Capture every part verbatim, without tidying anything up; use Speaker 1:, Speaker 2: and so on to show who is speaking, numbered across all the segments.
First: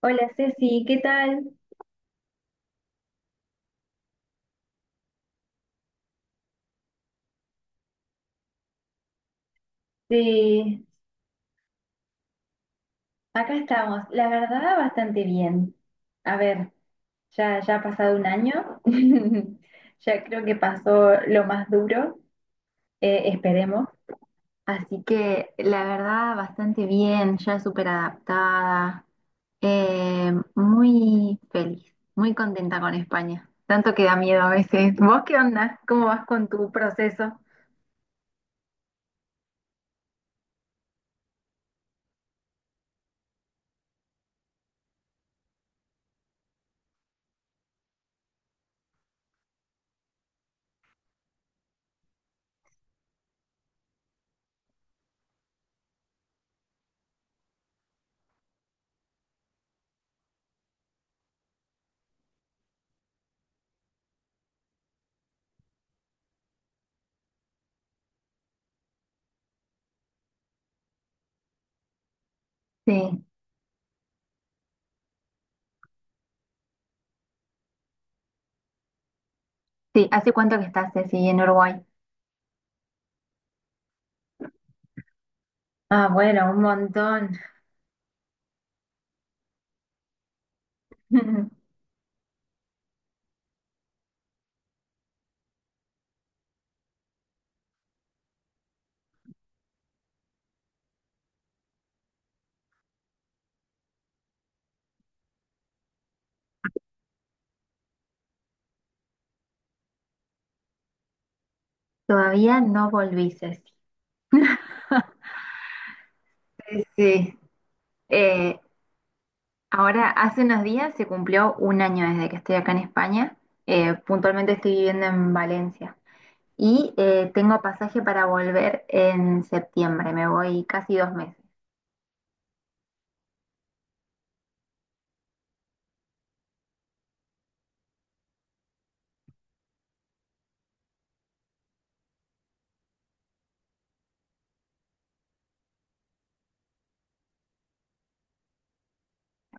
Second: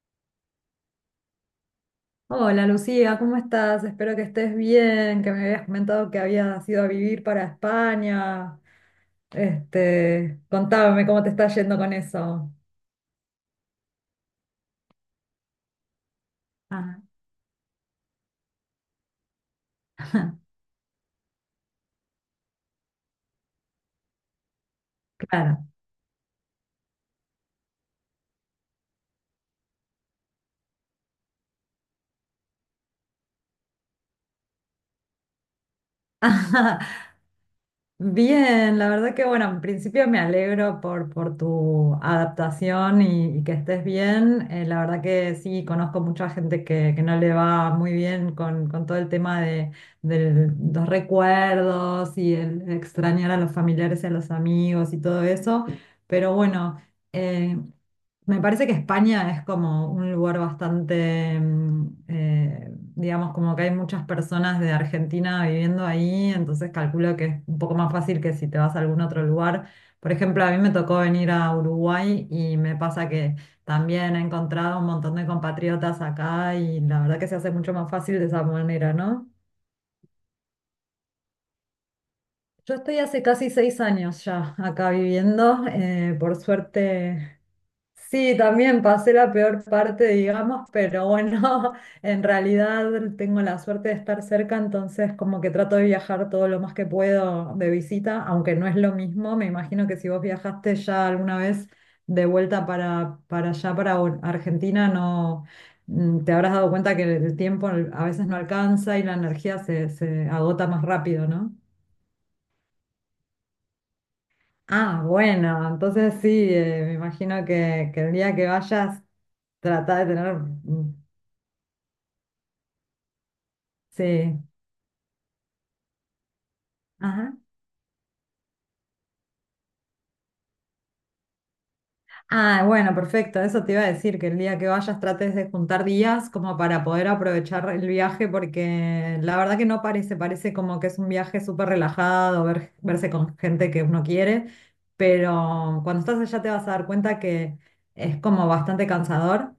Speaker 1: Hola Ceci, ¿qué tal?
Speaker 2: Hola Lucía, ¿cómo estás? Espero que estés bien, que me habías comentado que habías ido a vivir para España. Este,
Speaker 1: Eh,
Speaker 2: contame cómo te está yendo con eso.
Speaker 1: Acá estamos, la verdad bastante bien. A ver,
Speaker 2: Ah,
Speaker 1: ya, ya ha pasado un año, ya creo que pasó lo más duro, eh, esperemos. Así que
Speaker 2: claro.
Speaker 1: la verdad bastante bien, ya súper adaptada, eh, muy feliz, muy contenta con España. Tanto que da miedo a veces. ¿Vos qué onda? ¿Cómo vas con tu proceso?
Speaker 2: Bien, la verdad que bueno, en principio me alegro por, por tu adaptación y, y que estés bien. Eh, la verdad que sí, conozco mucha gente que, que no le va muy bien con, con todo el tema de, de los recuerdos y el extrañar a los familiares y a los amigos y todo eso. Pero bueno, eh, me parece que España es como un lugar bastante, mm, eh, digamos, como que hay muchas personas de Argentina viviendo ahí, entonces calculo que es un poco más fácil que si te vas a algún otro lugar. Por ejemplo, a mí me tocó venir a Uruguay y me pasa
Speaker 1: Sí,
Speaker 2: que también he encontrado un montón de compatriotas acá y la verdad que se hace mucho más fácil de esa manera, ¿no?
Speaker 1: sí. ¿Hace cuánto que estás, Ceci, en Uruguay?
Speaker 2: Yo estoy hace casi seis años ya acá viviendo,
Speaker 1: Ah,
Speaker 2: eh, por
Speaker 1: bueno, un montón.
Speaker 2: suerte. Sí, también pasé la peor parte, digamos, pero bueno, en realidad tengo la suerte de estar cerca, entonces como que trato de viajar todo lo más que puedo de visita, aunque no es lo mismo, me imagino que si vos viajaste ya alguna vez de vuelta para, para allá, para Bo- Argentina, no. Mm, te habrás dado cuenta que el tiempo a veces no alcanza y la energía se, se agota más rápido, ¿no?
Speaker 1: Todavía no volví, Ceci.
Speaker 2: Ah, bueno, entonces sí,
Speaker 1: Sí,
Speaker 2: eh, me
Speaker 1: sí.
Speaker 2: imagino que, que el día que
Speaker 1: Eh,
Speaker 2: vayas, trata
Speaker 1: Ahora,
Speaker 2: de tener...
Speaker 1: hace unos días
Speaker 2: mm,
Speaker 1: se cumplió un año desde que estoy acá en España. Eh,
Speaker 2: Sí.
Speaker 1: puntualmente estoy viviendo en Valencia. Y eh,
Speaker 2: Ajá.
Speaker 1: tengo pasaje para volver en septiembre. Me voy casi dos meses.
Speaker 2: Ah, bueno, perfecto. Eso te iba a decir, que el día que vayas trates de juntar días como para poder aprovechar el viaje, porque la verdad que no parece, parece como que es un viaje súper relajado, ver- verse con gente que uno quiere, pero cuando estás allá te vas a dar cuenta que es como bastante cansador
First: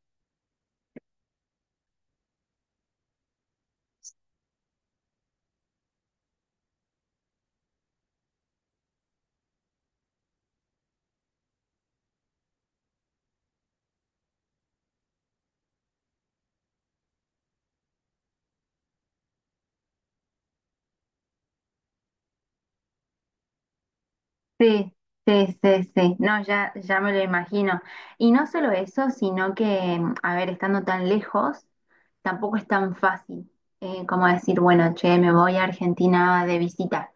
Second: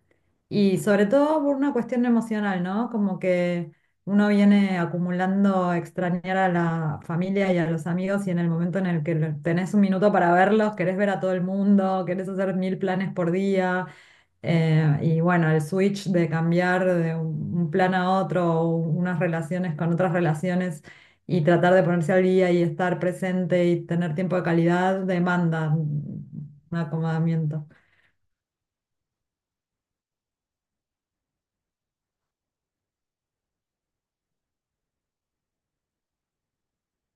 Speaker 2: y sobre todo por una cuestión emocional, ¿no? Como que... Uno viene acumulando extrañar a la familia y a los amigos y en el momento en el que lo- tenés un minuto para verlos, querés ver a todo el mundo, querés hacer mil planes por día. Eh, y bueno, el switch de cambiar de un un plan a otro, o unas relaciones con otras relaciones y tratar de ponerse al día y estar presente y tener tiempo de
Speaker 1: Sí,
Speaker 2: calidad
Speaker 1: sí,
Speaker 2: demanda
Speaker 1: sí, sí. No,
Speaker 2: un
Speaker 1: ya, ya me lo
Speaker 2: acomodamiento.
Speaker 1: imagino. Y no solo eso, sino que, mm, a ver, estando tan lejos, tampoco es tan fácil eh, como decir, bueno, che, me voy a Argentina de visita.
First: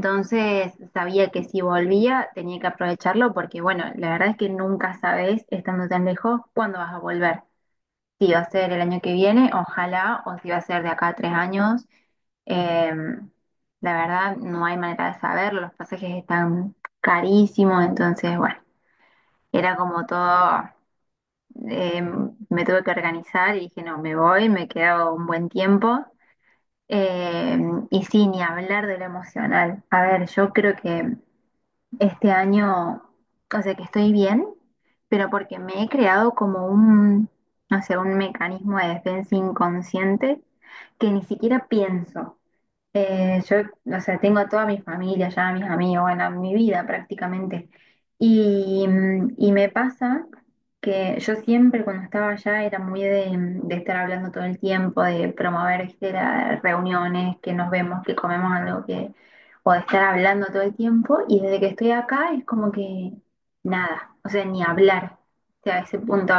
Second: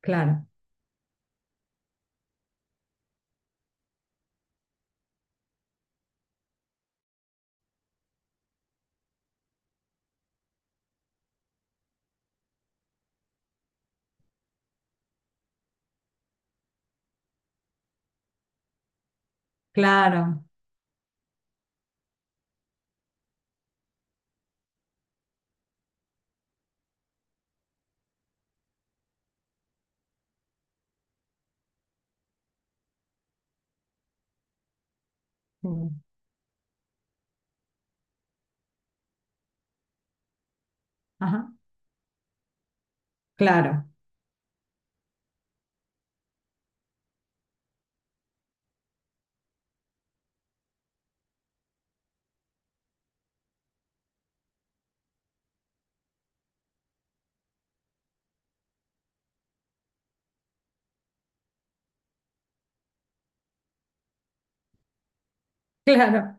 Speaker 2: Claro,
Speaker 1: sabía que si volvía tenía que aprovecharlo porque, bueno, la verdad es que nunca sabes, estando tan lejos, cuándo vas a volver. Si va a ser el año que viene, ojalá, o si va a ser de acá a tres años, eh, la verdad, no hay manera de saberlo, los pasajes están carísimos, entonces, bueno, era como
Speaker 2: claro.
Speaker 1: todo, eh, me tuve que organizar y dije, no, me voy, me quedo un buen tiempo. Eh, y sí, ni hablar de lo emocional. A ver, yo creo que este año, o sea, que estoy bien, pero porque me he
Speaker 2: mm,
Speaker 1: creado como un, no sé, un mecanismo de defensa inconsciente que ni
Speaker 2: Ajá,
Speaker 1: siquiera pienso. Eh, yo,
Speaker 2: claro,
Speaker 1: o sea, tengo a toda mi familia ya, a mis amigos, bueno, a mi vida prácticamente. Y, mm, y me pasa que yo siempre cuando estaba allá era muy de, mm, de estar hablando todo el tiempo, de promover, ¿viste?, las reuniones, que nos vemos, que comemos algo, que, o de estar hablando todo el tiempo. Y desde que estoy acá es como que nada, o sea, ni hablar, o sea, a ese punto.
Speaker 2: claro.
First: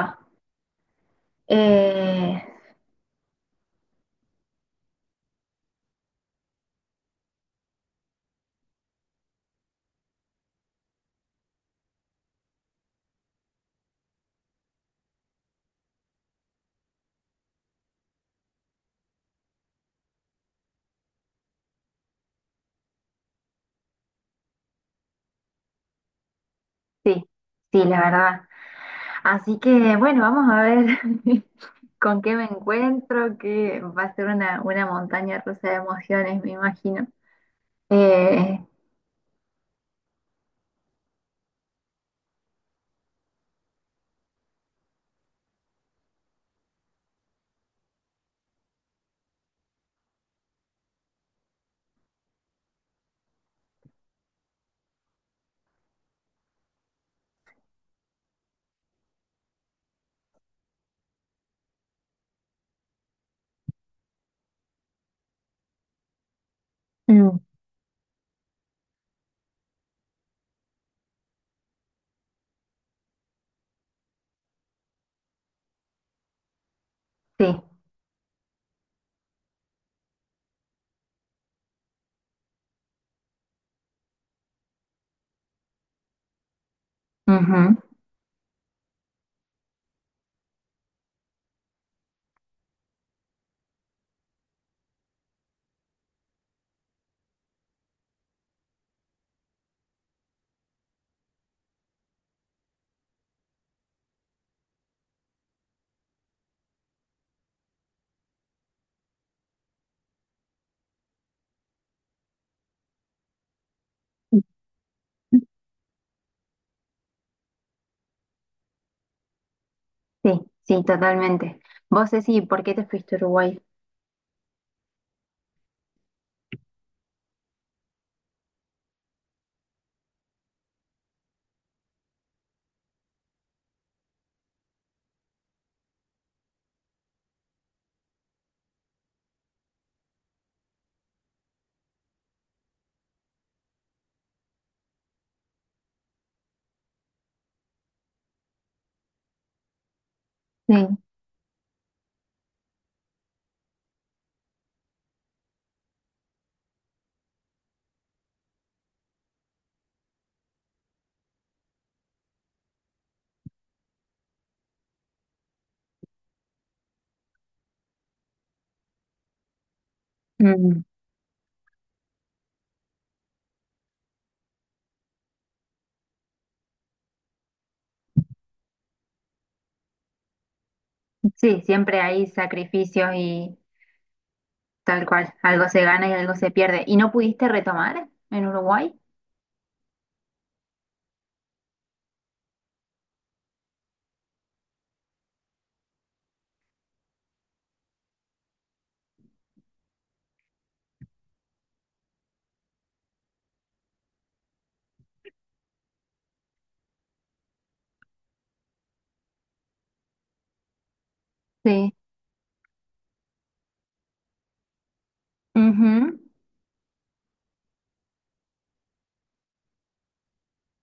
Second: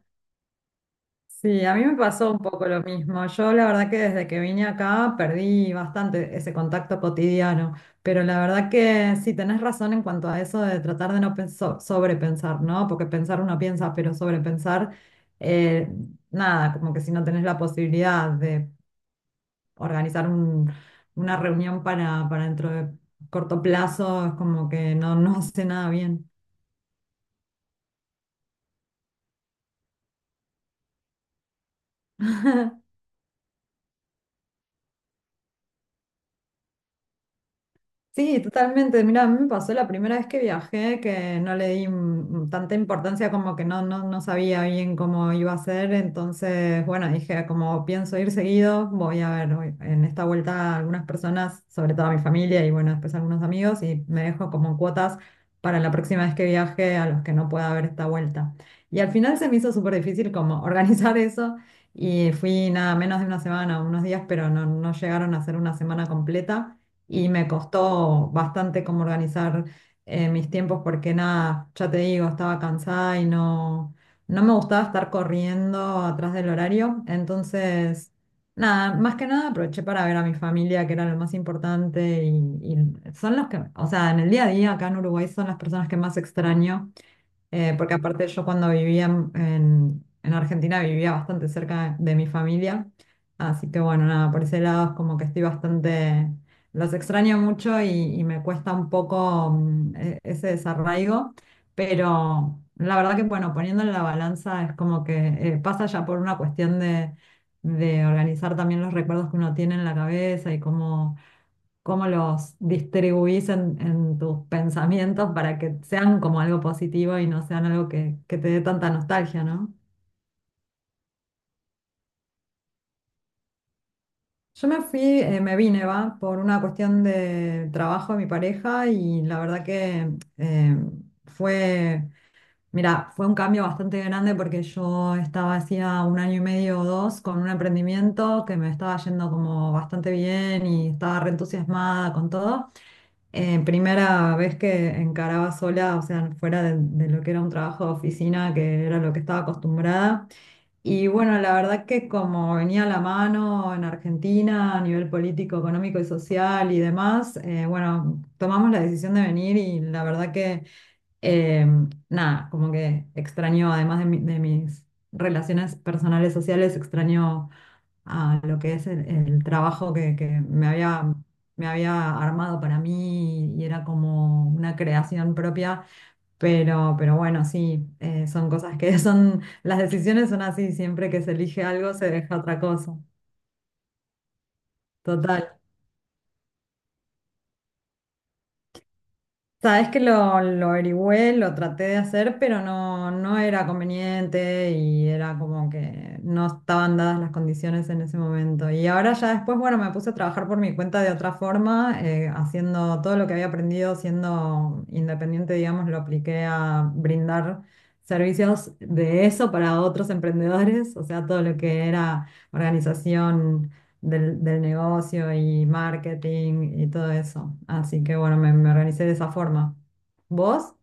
Speaker 2: Sí, a mí me pasó un
Speaker 1: Eh,
Speaker 2: poco lo mismo. Yo la verdad que desde que vine acá perdí bastante ese contacto cotidiano, pero la verdad que sí, tenés razón en cuanto a eso de tratar de no penso- sobrepensar, ¿no? Porque pensar uno piensa, pero sobrepensar, eh, nada, como que si no tenés la posibilidad de organizar un- una reunión para, para dentro de corto plazo, es como que no, no hace nada bien.
Speaker 1: sí, sí, la verdad. Así que bueno, vamos a ver con qué me encuentro, que va a ser una, una montaña rusa de emociones, me imagino.
Speaker 2: Sí,
Speaker 1: Eh,
Speaker 2: totalmente. Mira, a mí me pasó la primera vez que viajé que no le di mm, tanta importancia como que no, no, no sabía bien cómo iba a ser. Entonces, bueno, dije, como pienso ir seguido, voy a ver voy- en esta vuelta algunas personas, sobre todo a mi familia y bueno, después algunos amigos, y me dejo como cuotas para la próxima vez que viaje a los que no pueda ver esta vuelta. Y al final se me hizo súper difícil como organizar eso y fui nada menos de una semana, unos días, pero no, no llegaron a ser una semana completa y
Speaker 1: mm,
Speaker 2: me costó bastante como organizar eh, mis tiempos porque nada, ya te digo, estaba cansada y no, no me gustaba estar corriendo atrás del horario.
Speaker 1: sí,
Speaker 2: Entonces, nada, más que nada aproveché para ver a mi familia, que era lo más importante y, y son los que, o sea, en el día a día acá en Uruguay son las personas que más extraño. Eh,
Speaker 1: ujú,
Speaker 2: porque aparte yo cuando vivía en, en- en Argentina vivía bastante cerca de mi familia, así que bueno, nada, por ese lado es como que estoy bastante, los extraño mucho y, y me cuesta un poco mm, e- ese desarraigo, pero la verdad que bueno, poniendo en la balanza es como que eh, pasa ya por una cuestión de, de organizar también los recuerdos que uno tiene en la cabeza y cómo cómo los distribuís en, en tus pensamientos para que sean como algo positivo y no sean algo que, que te dé tanta nostalgia, ¿no?
Speaker 1: sí, sí, totalmente. Vos, Ceci, ¿por qué te fuiste a Uruguay?
Speaker 2: Yo me fui, eh, me vine, va, por una cuestión de trabajo de mi pareja y la verdad que eh, fue... Mira, fue un cambio bastante grande porque yo estaba hacía un año y medio o dos con un emprendimiento que me estaba yendo como bastante bien y estaba re entusiasmada con todo. Eh, primera vez que encaraba sola, o sea, fuera de, de lo que era un trabajo de oficina, que era lo que estaba acostumbrada.
Speaker 1: Sí,
Speaker 2: Y bueno, la verdad que como venía a la mano en Argentina a nivel político, económico y social y demás, eh, bueno, tomamos la decisión de venir y la verdad que eh, nada, como que extraño, además de, mi- de mis relaciones personales sociales, extraño a lo que es el, el trabajo que, que me
Speaker 1: mm,
Speaker 2: había, me había armado para mí y era como una creación propia, pero, pero bueno, sí, eh, son cosas que son, las decisiones son así, siempre que se
Speaker 1: sí,
Speaker 2: elige algo
Speaker 1: siempre
Speaker 2: se
Speaker 1: hay
Speaker 2: deja otra cosa.
Speaker 1: sacrificios y tal cual,
Speaker 2: Total.
Speaker 1: algo se gana y algo se pierde. ¿Y no pudiste retomar en Uruguay?
Speaker 2: Sabes que lo, lo averigüé, lo traté de hacer, pero no, no era conveniente y era como que no estaban dadas las condiciones en ese momento. Y ahora ya después, bueno, me puse a trabajar por mi cuenta de otra forma, eh, haciendo todo lo que había aprendido siendo independiente, digamos, lo apliqué a brindar servicios de eso para otros emprendedores, o sea, todo lo que
Speaker 1: Sí.
Speaker 2: era organización del, del negocio y
Speaker 1: Ujú.
Speaker 2: marketing y todo eso. Así que bueno, me, me organicé de esa forma. ¿Vos?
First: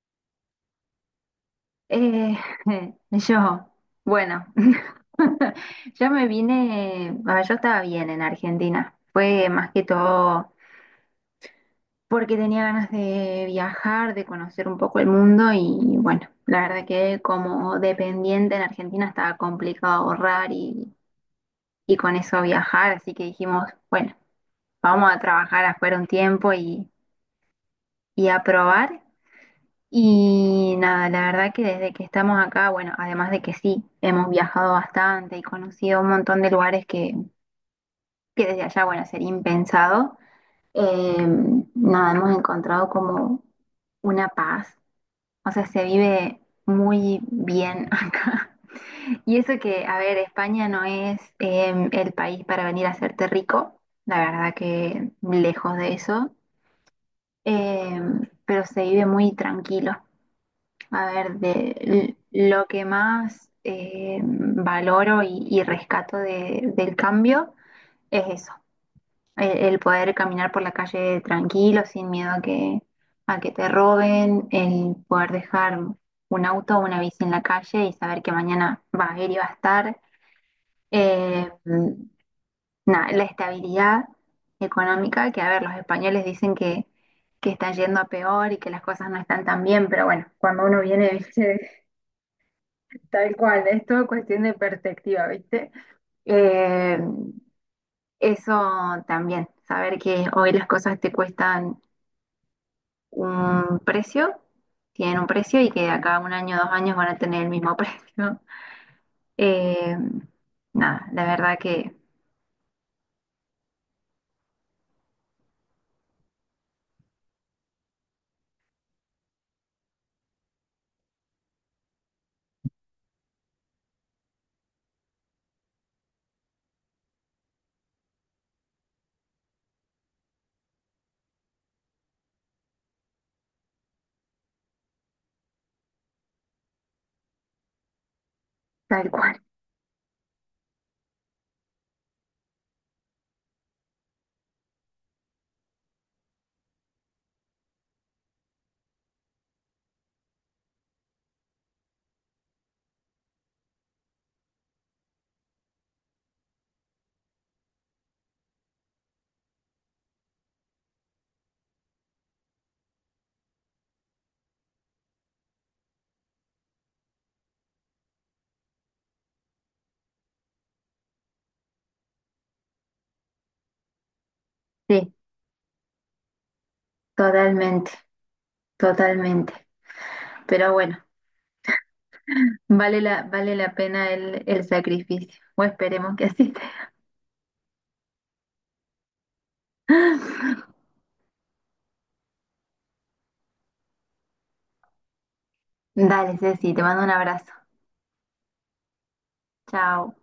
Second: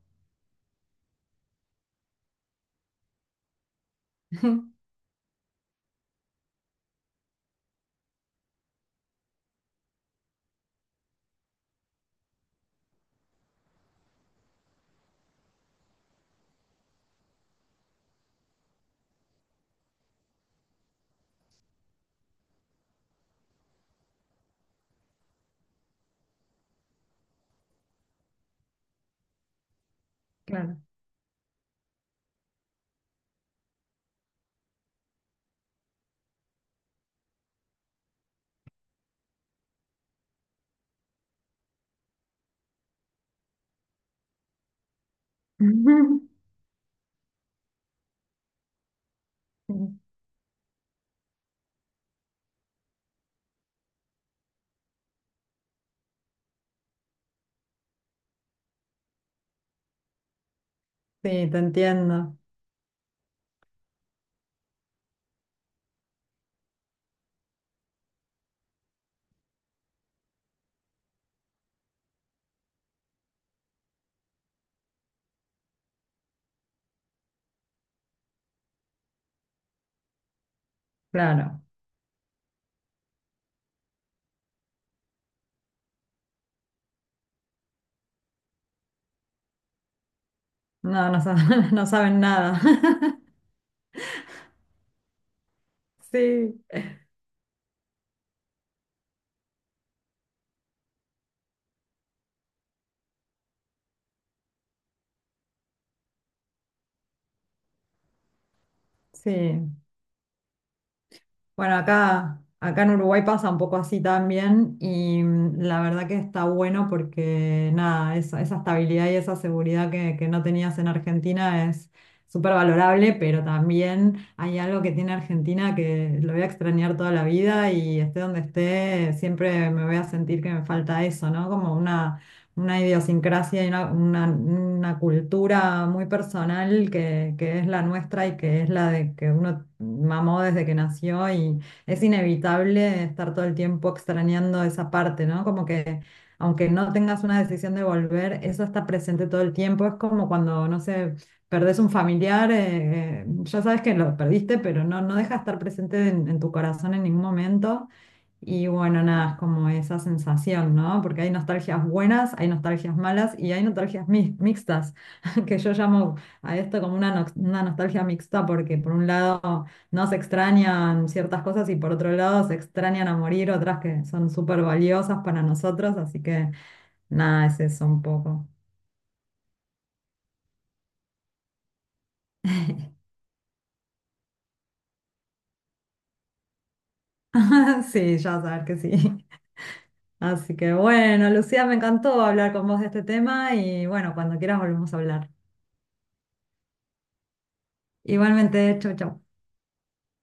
Speaker 1: Eh, yo, bueno. Yo me vine, bueno, yo estaba bien en Argentina. Fue más que todo porque tenía ganas de viajar, de conocer un poco el mundo y bueno, la verdad que como dependiente en Argentina estaba complicado ahorrar y, y con eso viajar, así que dijimos, bueno, vamos a trabajar afuera un tiempo y, y a probar. Y
Speaker 2: Claro.
Speaker 1: nada, la verdad que desde que estamos acá, bueno, además de que sí, hemos viajado bastante y conocido un montón de lugares que que desde allá, bueno, sería impensado, eh, nada, hemos encontrado como una paz, o sea, se vive muy bien acá. Y eso que, a ver, España no es eh, el país para venir a hacerte rico, la verdad que lejos de eso, eh, pero se vive muy tranquilo. A ver,
Speaker 2: Sí, te
Speaker 1: de l-
Speaker 2: entiendo.
Speaker 1: lo que más eh, valoro y, y rescato de- del cambio es eso. El, el poder caminar por la calle tranquilo, sin miedo a que, a que te roben, el poder dejar un auto o una bici en la calle y saber que mañana va a ir y va a estar. Eh,
Speaker 2: Claro.
Speaker 1: Nada, la estabilidad económica, que a ver, los españoles dicen que, que están yendo a peor y que las cosas no están tan bien, pero bueno, cuando uno viene,
Speaker 2: No, no, sa-
Speaker 1: viste,
Speaker 2: no saben nada.
Speaker 1: tal cual.
Speaker 2: Sí,
Speaker 1: Eh, Eso también, saber que hoy las cosas te cuestan un precio, tienen un precio y que de acá a un año, dos años van a tener el mismo precio.
Speaker 2: sí.
Speaker 1: Eh, Nada, la verdad
Speaker 2: Bueno,
Speaker 1: que
Speaker 2: acá, acá en Uruguay pasa un poco así también y mm, la verdad que está bueno porque nada, esa, esa estabilidad y esa seguridad que, que no tenías en Argentina es súper valorable, pero también hay algo que tiene Argentina que lo voy a extrañar toda la vida y esté donde esté, siempre me voy a sentir que me falta eso, ¿no? Como una una idiosincrasia y una, una- una cultura muy personal que, que es la nuestra y que es la
Speaker 1: tal
Speaker 2: de que
Speaker 1: cual.
Speaker 2: uno mamó desde que nació y es inevitable estar todo el tiempo extrañando esa parte, ¿no? Como que aunque no tengas una decisión de volver, eso está presente todo el tiempo. Es como cuando, no sé, perdés un familiar, eh, eh, ya sabes que lo perdiste, pero no, no deja de estar presente en, en tu corazón en ningún momento. Y bueno, nada, es como esa sensación, ¿no? Porque hay nostalgias buenas, hay nostalgias malas y hay nostalgias mi- mixtas, que yo llamo a esto como una, nox- una nostalgia mixta porque por un lado no se extrañan ciertas cosas y por otro lado se extrañan a morir otras que son súper
Speaker 1: Sí,
Speaker 2: valiosas para nosotros, así que nada, es eso
Speaker 1: totalmente,
Speaker 2: un poco.
Speaker 1: totalmente. Pero bueno, vale la, vale la pena el, el sacrificio. O esperemos que así sea.
Speaker 2: Sí, ya sabes que sí. Así que bueno, Lucía, me encantó hablar con vos de este tema y bueno, cuando quieras volvemos a hablar.
Speaker 1: Dale, Ceci, te mando un abrazo.
Speaker 2: Igualmente, chau, chau.
Speaker 1: Chao.